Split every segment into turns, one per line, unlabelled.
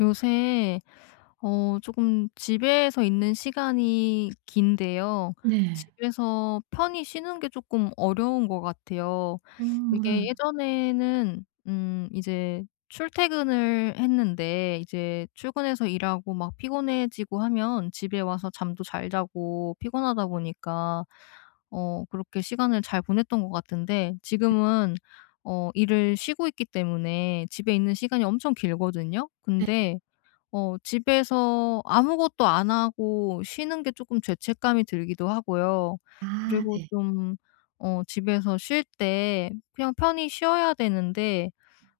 요새 조금 집에서 있는 시간이 긴데요.
네.
집에서 편히 쉬는 게 조금 어려운 것 같아요. 이게
네.
예전에는 이제 출퇴근을 했는데, 이제 출근해서 일하고 막 피곤해지고 하면 집에 와서 잠도 잘 자고 피곤하다 보니까 그렇게 시간을 잘 보냈던 것 같은데, 지금은 일을 쉬고 있기 때문에 집에 있는 시간이 엄청 길거든요.
네.
근데 집에서 아무것도 안 하고 쉬는 게 조금 죄책감이 들기도 하고요.
아
그리고
네.
좀 집에서 쉴 때 그냥 편히 쉬어야 되는데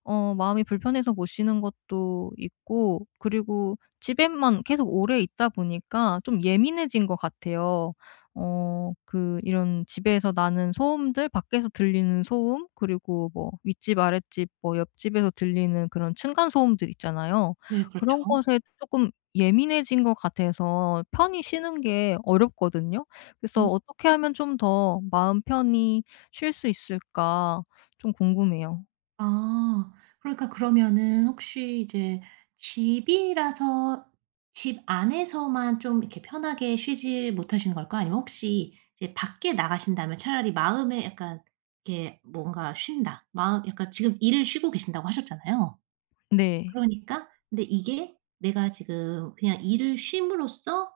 마음이 불편해서 못 쉬는 것도 있고, 그리고 집에만 계속 오래 있다 보니까 좀 예민해진 것 같아요. 그 이런 집에서 나는 소음들, 밖에서 들리는 소음, 그리고 뭐 윗집 아랫집 뭐 옆집에서 들리는 그런 층간 소음들 있잖아요.
네
그런
그렇죠.
것에 조금 예민해진 것 같아서 편히 쉬는 게 어렵거든요. 그래서
음.
'어떻게 하면 좀 더 마음 편히 쉴 수 있을까?' 좀 궁금해요.
아. 그러니까 그러면은 혹시 이제 집이라서 집 안에서만 좀 이렇게 편하게 쉬지 못하시는 걸까요? 아니면 혹시 이제 밖에 나가신다면 차라리 마음에 약간 이렇게 뭔가 쉰다. 마음 약간 지금 일을 쉬고 계신다고 하셨잖아요.
네.
그러니까 근데 이게 내가 지금 그냥 일을 쉼으로써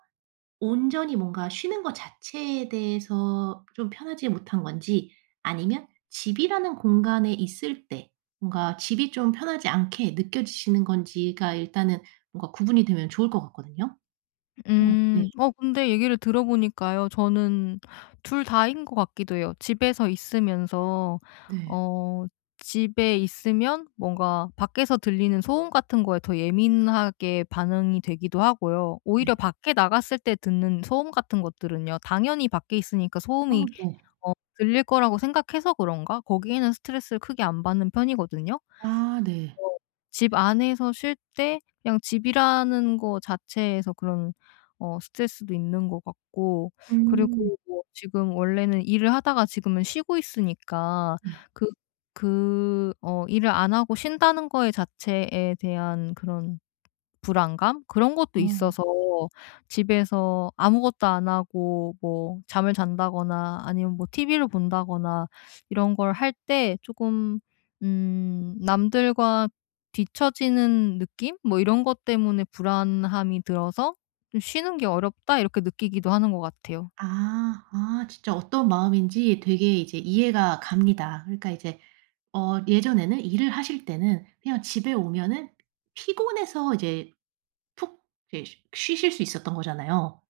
온전히 뭔가 쉬는 것 자체에 대해서 좀 편하지 못한 건지 아니면 집이라는 공간에 있을 때 뭔가 집이 좀 편하지 않게 느껴지시는 건지가 일단은 뭔가 구분이 되면 좋을 것 같거든요. 어 네.
음. 근데 얘기를 들어보니까요, 저는 둘 다인 것 같기도 해요. 집에서 있으면서
네.
어 집에 있으면 뭔가 밖에서 들리는 소음 같은 거에 더 예민하게 반응이 되기도 하고요. 오히려
네.
밖에 나갔을 때 듣는 소음 같은 것들은요, 당연히 밖에 있으니까
어
소음이
네.
어 들릴 거라고 생각해서 그런가 거기에는 스트레스를 크게 안 받는 편이거든요.
아 네.
어 집 안에서 쉴 때 그냥 집이라는 거 자체에서 그런 스트레스도 있는 것 같고,
음.
그리고 뭐 지금 원래는 일을 하다가 지금은 쉬고 있으니까
네.
그 일을 안 하고 쉰다는 거에 자체에 대한 그런 불안감, 그런 것도
어.
있어서 집에서 아무것도 안 하고 뭐 잠을 잔다거나 아니면 뭐 TV를 본다거나 이런 걸 할 때 쪼금 남들과 뒤처지는 느낌, 뭐 이런 것 때문에 불안함이 들어서 좀 '쉬는 게 어렵다.' 이렇게 느끼기도 하는 것 같아요.
아. 아 진짜 어떤 마음인지 되게 이제 이해가 갑니다. 그러니까 이제 어 예전에는 일을 하실 때는 그냥 집에 오면은 피곤해서 이제 푹 이제 쉬 쉬실 수 있었던 거잖아요.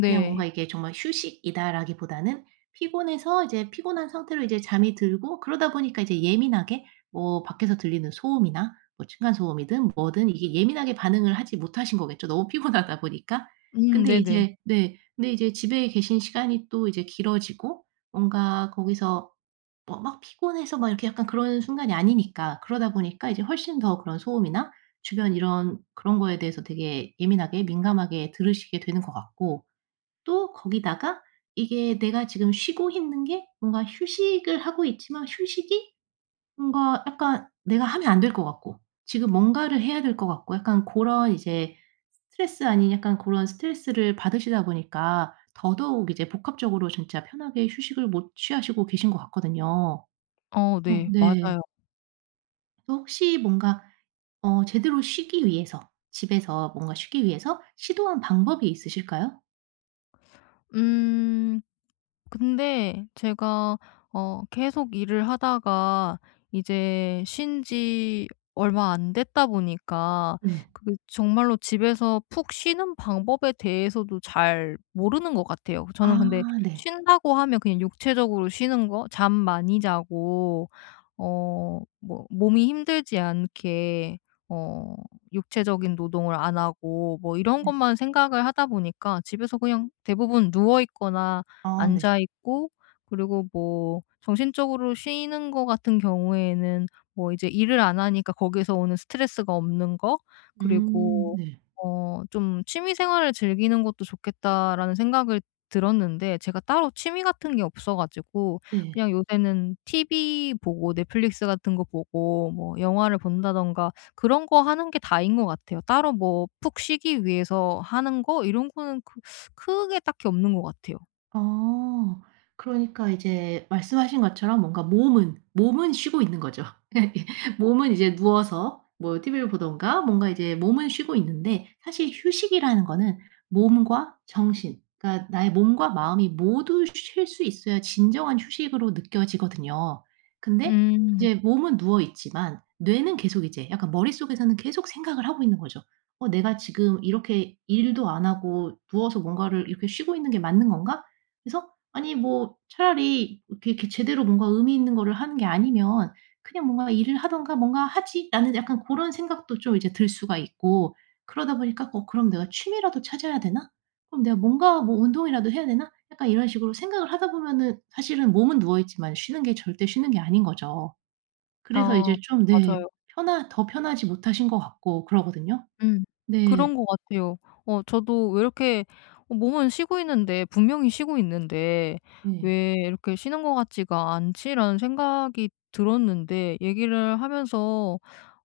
그냥 뭔가 이게 정말 휴식이다라기보다는 피곤해서 이제 피곤한 상태로 이제 잠이 들고 그러다 보니까 이제 예민하게 뭐 밖에서 들리는 소음이나 뭐 층간 소음이든 뭐든 이게 예민하게 반응을 하지 못하신 거겠죠, 너무 피곤하다 보니까. 근데
네네.
이제 네 근데 이제 집에 계신 시간이 또 이제 길어지고 뭔가 거기서 뭐 막 피곤해서 막 이렇게 약간 그런 순간이 아니니까. 그러다 보니까 이제 훨씬 더 그런 소음이나 주변 이런 그런 거에 대해서 되게 예민하게 민감하게 들으시게 되는 것 같고 또 거기다가 이게 내가 지금 쉬고 있는 게 뭔가 휴식을 하고 있지만 휴식이 뭔가 약간 내가 하면 안 될 것 같고 지금 뭔가를 해야 될 것 같고 약간 그런 이제 스트레스 아닌 약간 그런 스트레스를 받으시다 보니까 더더욱 이제 복합적으로 진짜 편하게 휴식을 못 취하시고 계신 것 같거든요.
어
어
네.
네.
맞아요.
그래서 혹시 뭔가 어 제대로 쉬기 위해서 집에서 뭔가 쉬기 위해서 시도한 방법이 있으실까요?
음. 근데 제가 계속 일을 하다가 이제 쉰 지 얼마 안 됐다 보니까
네.
그 정말로 집에서 푹 쉬는 방법에 대해서도 잘 모르는 것 같아요. 저는 근데
아 네.
쉰다고 하면 그냥 육체적으로 쉬는 거, 잠 많이 자고 뭐 몸이 힘들지 않게 어 육체적인 노동을 안 하고 뭐 이런
네.
것만 생각을 하다 보니까 집에서 그냥 대부분 누워 있거나
어 네.
앉아 있고, 그리고 뭐 정신적으로 쉬는 거 같은 경우에는 뭐 이제 일을 안 하니까 거기에서 오는 스트레스가 없는 거, 그리고
네.
어 좀 '취미 생활을 즐기는 것도 좋겠다.'라는 생각을 들었는데 제가 따로 취미 같은 게 없어 가지고
네.
그냥 요새는 TV 보고 넷플릭스 같은 거 보고 뭐 영화를 본다든가 그런 거 하는 게 다인 것 같아요. 따로 뭐 푹 쉬기 위해서 하는 거 이런 거는 크 크게 딱히 없는 것 같아요.
어. 그러니까 이제 말씀하신 것처럼 뭔가 몸은 쉬고 있는 거죠. 몸은 이제 누워서 뭐 TV를 보든가 뭔가 이제 몸은 쉬고 있는데 사실 휴식이라는 거는 몸과 정신 그러니까 나의 몸과 마음이 모두 쉴 수 있어야 진정한 휴식으로 느껴지거든요. 근데
음.
이제 몸은 누워 있지만 뇌는 계속 이제 약간 머릿속에서는 계속 생각을 하고 있는 거죠. '어 내가 지금 이렇게 일도 안 하고 누워서 뭔가를 이렇게 쉬고 있는 게 맞는 건가?' 그래서 아니 뭐 차라리 이렇게 제대로 뭔가 의미 있는 거를 하는 게 아니면 그냥 뭔가 '일을 하던가 뭔가 하지.' 나는 약간 그런 생각도 좀 이제 들 수가 있고 그러다 보니까 '어 그럼 내가 취미라도 찾아야 되나? 그럼 내가 뭔가 뭐 운동이라도 해야 되나?' 약간 이런 식으로 생각을 하다 보면은 사실은 몸은 누워 있지만 쉬는 게 절대 쉬는 게 아닌 거죠. 그래서
아
이제 좀 네
맞아요.
편하 더 편하지 못하신 것 같고 그러거든요.
음.
네.
그런 것 같아요. 저도 왜 이렇게 몸은 쉬고 있는데, 분명히 쉬고 있는데
네.
'왜 이렇게 쉬는 것 같지가 않지?'라는 생각이 들었는데, 얘기를 하면서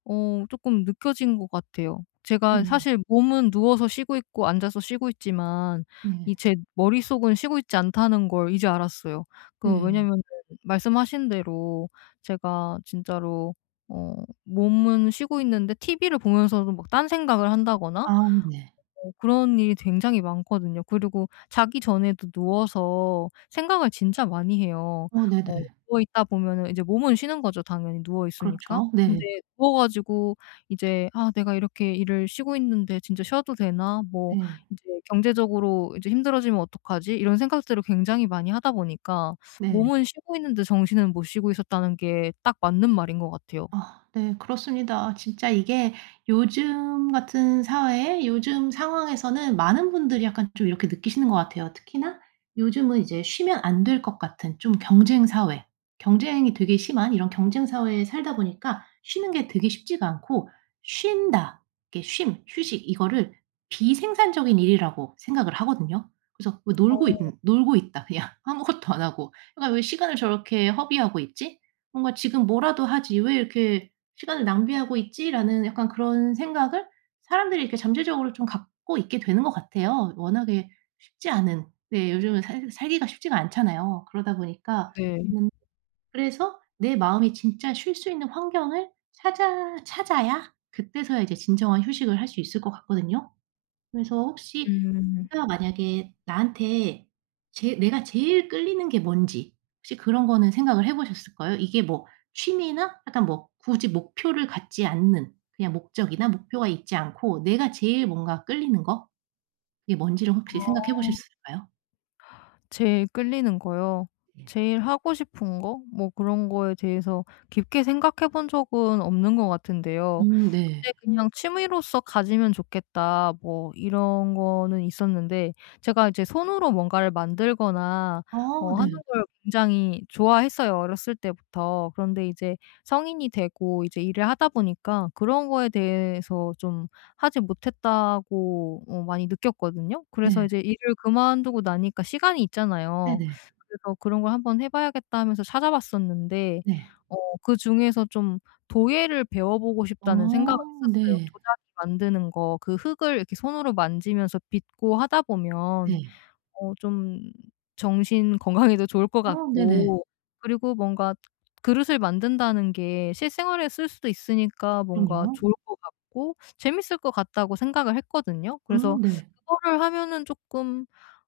쪼끔 느껴진 것 같아요. 제가
음.
사실 몸은 누워서 쉬고 있고 앉아서 쉬고 있지만, 이
네.
제 머릿속은 쉬고 있지 않다는 걸 이제 알았어요. 그
네.
왜냐면은 말씀하신 대로 제가 진짜로 어 몸은 쉬고 있는데, TV를 보면서도 막 딴 생각을 한다거나
아 네.
그런 일이 굉장히 많거든요. 그리고 자기 전에도 누워서 생각을 진짜 많이 해요.
어 네네.
어 누워 있다 보면은 이제 몸은 쉬는 거죠, 당연히 누워 있으니까.
그렇죠.
근데
네.
누워 가지고 이제 '아 내가 이렇게 일을 쉬고 있는데 진짜 쉬어도 되나? 뭐
네.
이제 경제적으로 이제 힘들어지면 어떡하지?' 이런 생각들을 굉장히 많이 하다 보니까
네.
몸은 쉬고 있는데 정신은 못 쉬고 있었다는 게 딱 맞는 말인 것 같아요.
아 네. 그렇습니다. 진짜 이게 요즘 같은 사회에 요즘 상황에서는 많은 분들이 약간 좀 이렇게 느끼시는 것 같아요. 특히나 요즘은 이제 쉬면 안 될 것 같은 좀 경쟁 사회, 경쟁이 되게 심한 이런 경쟁 사회에 살다 보니까 쉬는 게 되게 쉽지가 않고 '쉰다.' 이게 쉼, 휴식 이거를 비생산적인 일이라고 생각을 하거든요. 그래서 뭐 놀고 있다 그냥 아무것도 안 하고. 그러니까 '왜 시간을 저렇게 허비하고 있지?' 뭔가 '지금 뭐라도 하지. 왜 이렇게 시간을 낭비하고 있지?'라는 약간 그런 생각을 사람들이 이렇게 잠재적으로 좀 갖고 있게 되는 것 같아요. 워낙에 쉽지 않은 네 요즘은 살 살기가 쉽지가 않잖아요. 그러다 보니까
네.
음 그래서 내 마음이 진짜 쉴 수 있는 환경을 찾아야 그때서야 이제 진정한 휴식을 할 수 있을 것 같거든요. 그래서 혹시
음.
내가 만약에 나한테 제 내가 제일 끌리는 게 뭔지 혹시 그런 거는 생각을 해 보셨을까요? 이게 뭐 취미나 약간 뭐 굳이 목표를 갖지 않는 그냥 목적이나 목표가 있지 않고 내가 제일 뭔가 끌리는 거 그게 뭔지를 혹시 생각해
어.
보셨을까요?
제일 끌리는 거요?
네.
제일 하고 싶은 거? 뭐 그런 거에 대해서 깊게 생각해 본 적은 없는 것 같은데요.
네.
근데 그냥 '취미로서 가지면 좋겠다.' 뭐 이런 거는 있었는데, 제가 이제 손으로 뭔가를 만들거나
어
하는
네.
걸 굉장히 좋아했어요, 어렸을 때부터. 그런데 이제 성인이 되고 이제 일을 하다 보니까 그런 거에 대해서 좀 하지 못했다고 많이 느꼈거든요. 그래서
네.
이제 일을 그만두고 나니까 시간이 있잖아요.
네네.
그래서 '그런 걸 한번 해 봐야겠다.' 하면서 찾아봤었는데
네.
어 그중에서 좀 도예를 배워보고 싶다는 생각을
어
했었어요.
네.
도자기 만드는 거, 그 흙을 이렇게 손으로 만지면서 빚고 하다 보면
네.
좀 정신 건강에도 좋을 것
어 네네.
같고, 그리고 뭔가 그릇을 만든다는 게 실생활에 쓸 수도 있으니까 뭔가
그럼요.
좋을 것 같고 재밌을 것 같다고 생각을 했거든요. 그래서
네.
그거를 하면은 쪼끔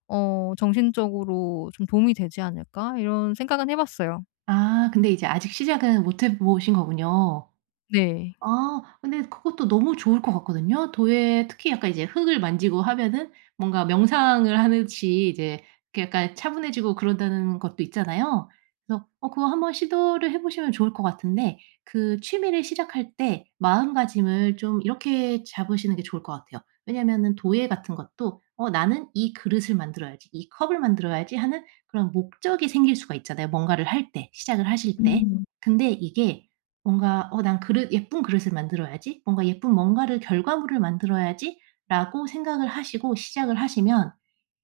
'정신적으로 좀 도움이 되지 않을까?' 이런 생각은 해 봤어요.
아 근데 이제 아직 시작은 못해 보신 거군요.
네.
아 근데 그것도 너무 좋을 것 같거든요. 도예 특히 약간 이제 흙을 만지고 하면은 뭔가 명상을 하듯이 이제 이렇게 약간 차분해지고 그런다는 것도 있잖아요. 그래서 어 그거 한번 시도를 해 보시면 좋을 것 같은데 그 취미를 시작할 때 마음가짐을 좀 이렇게 잡으시는 게 좋을 것 같아요. 왜냐면은 도예 같은 것도 '어 나는 이 그릇을 만들어야지. 이 컵을 만들어야지.' 하는 그런 목적이 생길 수가 있잖아요, 뭔가를 할 때, 시작을 하실 때. 근데 이게 뭔가 '어 난 그릇 예쁜 그릇을 만들어야지. 뭔가 예쁜 뭔가를 결과물을 만들어야지.'라고 생각을 하시고 시작을 하시면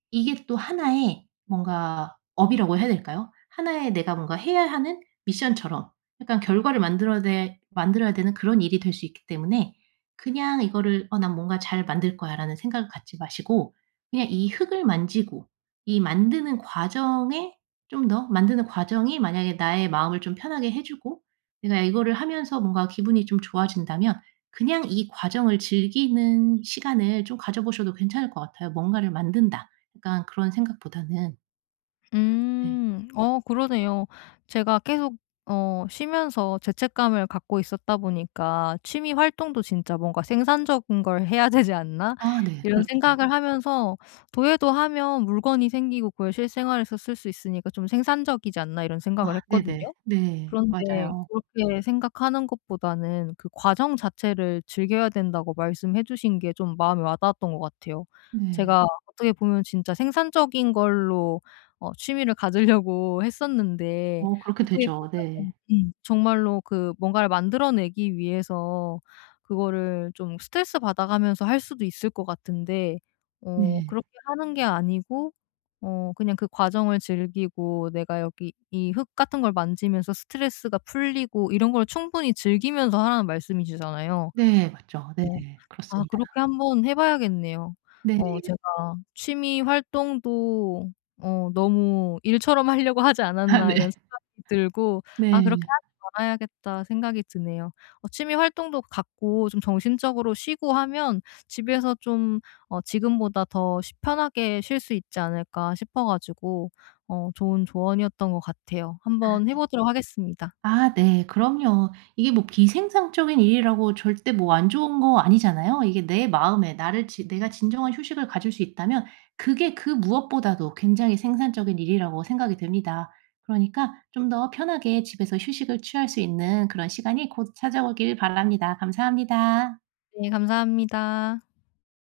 이게 또 하나의 뭔가 업이라고 해야 될까요? 하나의 내가 뭔가 해야 하는 미션처럼 약간 결과를 만들어야 되는 그런 일이 될 수 있기 때문에 그냥 이거를 '어 난 뭔가 잘 만들 거야.'라는 생각을 갖지 마시고 그냥 이 흙을 만지고 이 만드는 과정에 좀 더 만드는 과정이 만약에 나의 마음을 좀 편하게 해 주고 내가 이거를 하면서 뭔가 기분이 좀 좋아진다면 그냥 이 과정을 즐기는 시간을 좀 가져 보셔도 괜찮을 것 같아요. '뭔가를 만든다.' 약간 그런 생각보다는. 네.
음. 그러네요. 제가 계속 쉬면서 죄책감을 갖고 있었다 보니까 '취미 활동도 진짜 뭔가 생산적인 걸 해야 되지 않나?'
아 네.
이런
그렇죠.
생각을 하면서 도예도 하면 물건이 생기고 그걸 실생활에서 쓸 수 있으니까 '좀 생산적이지 않나?' 이런 생각을
아
했거든요.
네네. 네.
그런데
맞아요.
그렇게 생각하는 것보다는 그 과정 자체를 즐겨야 된다고 말씀해 주신 게 좀 마음에 와닿았던 것 같아요.
네.
제가 어떻게 보면 진짜 생산적인 걸로 취미를 가지려고 했었는데,
어 그렇게
어떻게
되죠.
보면은
네.
정말로 그 뭔가를 만들어내기 위해서 그거를 좀 스트레스 받아가면서 할 수도 있을 것 같은데,
네.
그렇게 하는 게 아니고 그냥 그 과정을 즐기고 내가 여기 이 흙 같은 걸 만지면서 스트레스가 풀리고 이런 걸 충분히 즐기면서 하라는 말씀이시잖아요.
네. 맞죠. 네.
어 아
그렇습니다.
그렇게 한번 해 봐야겠네요.
네.
제가 취미 활동도 너무 일처럼 하려고 하지
아
않았나 이런 생각이 들고, '아
네.
그렇게
네.
하지 말아야겠다.' 생각이 드네요. 취미 활동도 갖고 좀 정신적으로 쉬고 하면 집에서 좀 지금보다 더 쉬 편하게 쉴 수 있지 않을까 싶어 가지고 좋은 조언이었던 것 같아요. 한번 해 보도록 하겠습니다.
아 네. 그럼요. 이게 뭐 비생산적인 일이라고 절대 뭐 안 좋은 거 아니잖아요. 이게 내 마음에 나를 지 내가 진정한 휴식을 가질 수 있다면 그게 그 무엇보다도 굉장히 생산적인 일이라고 생각이 됩니다. 그러니까 좀 더 편하게 집에서 휴식을 취할 수 있는 그런 시간이 곧 찾아오길 바랍니다. 감사합니다.
네 감사합니다.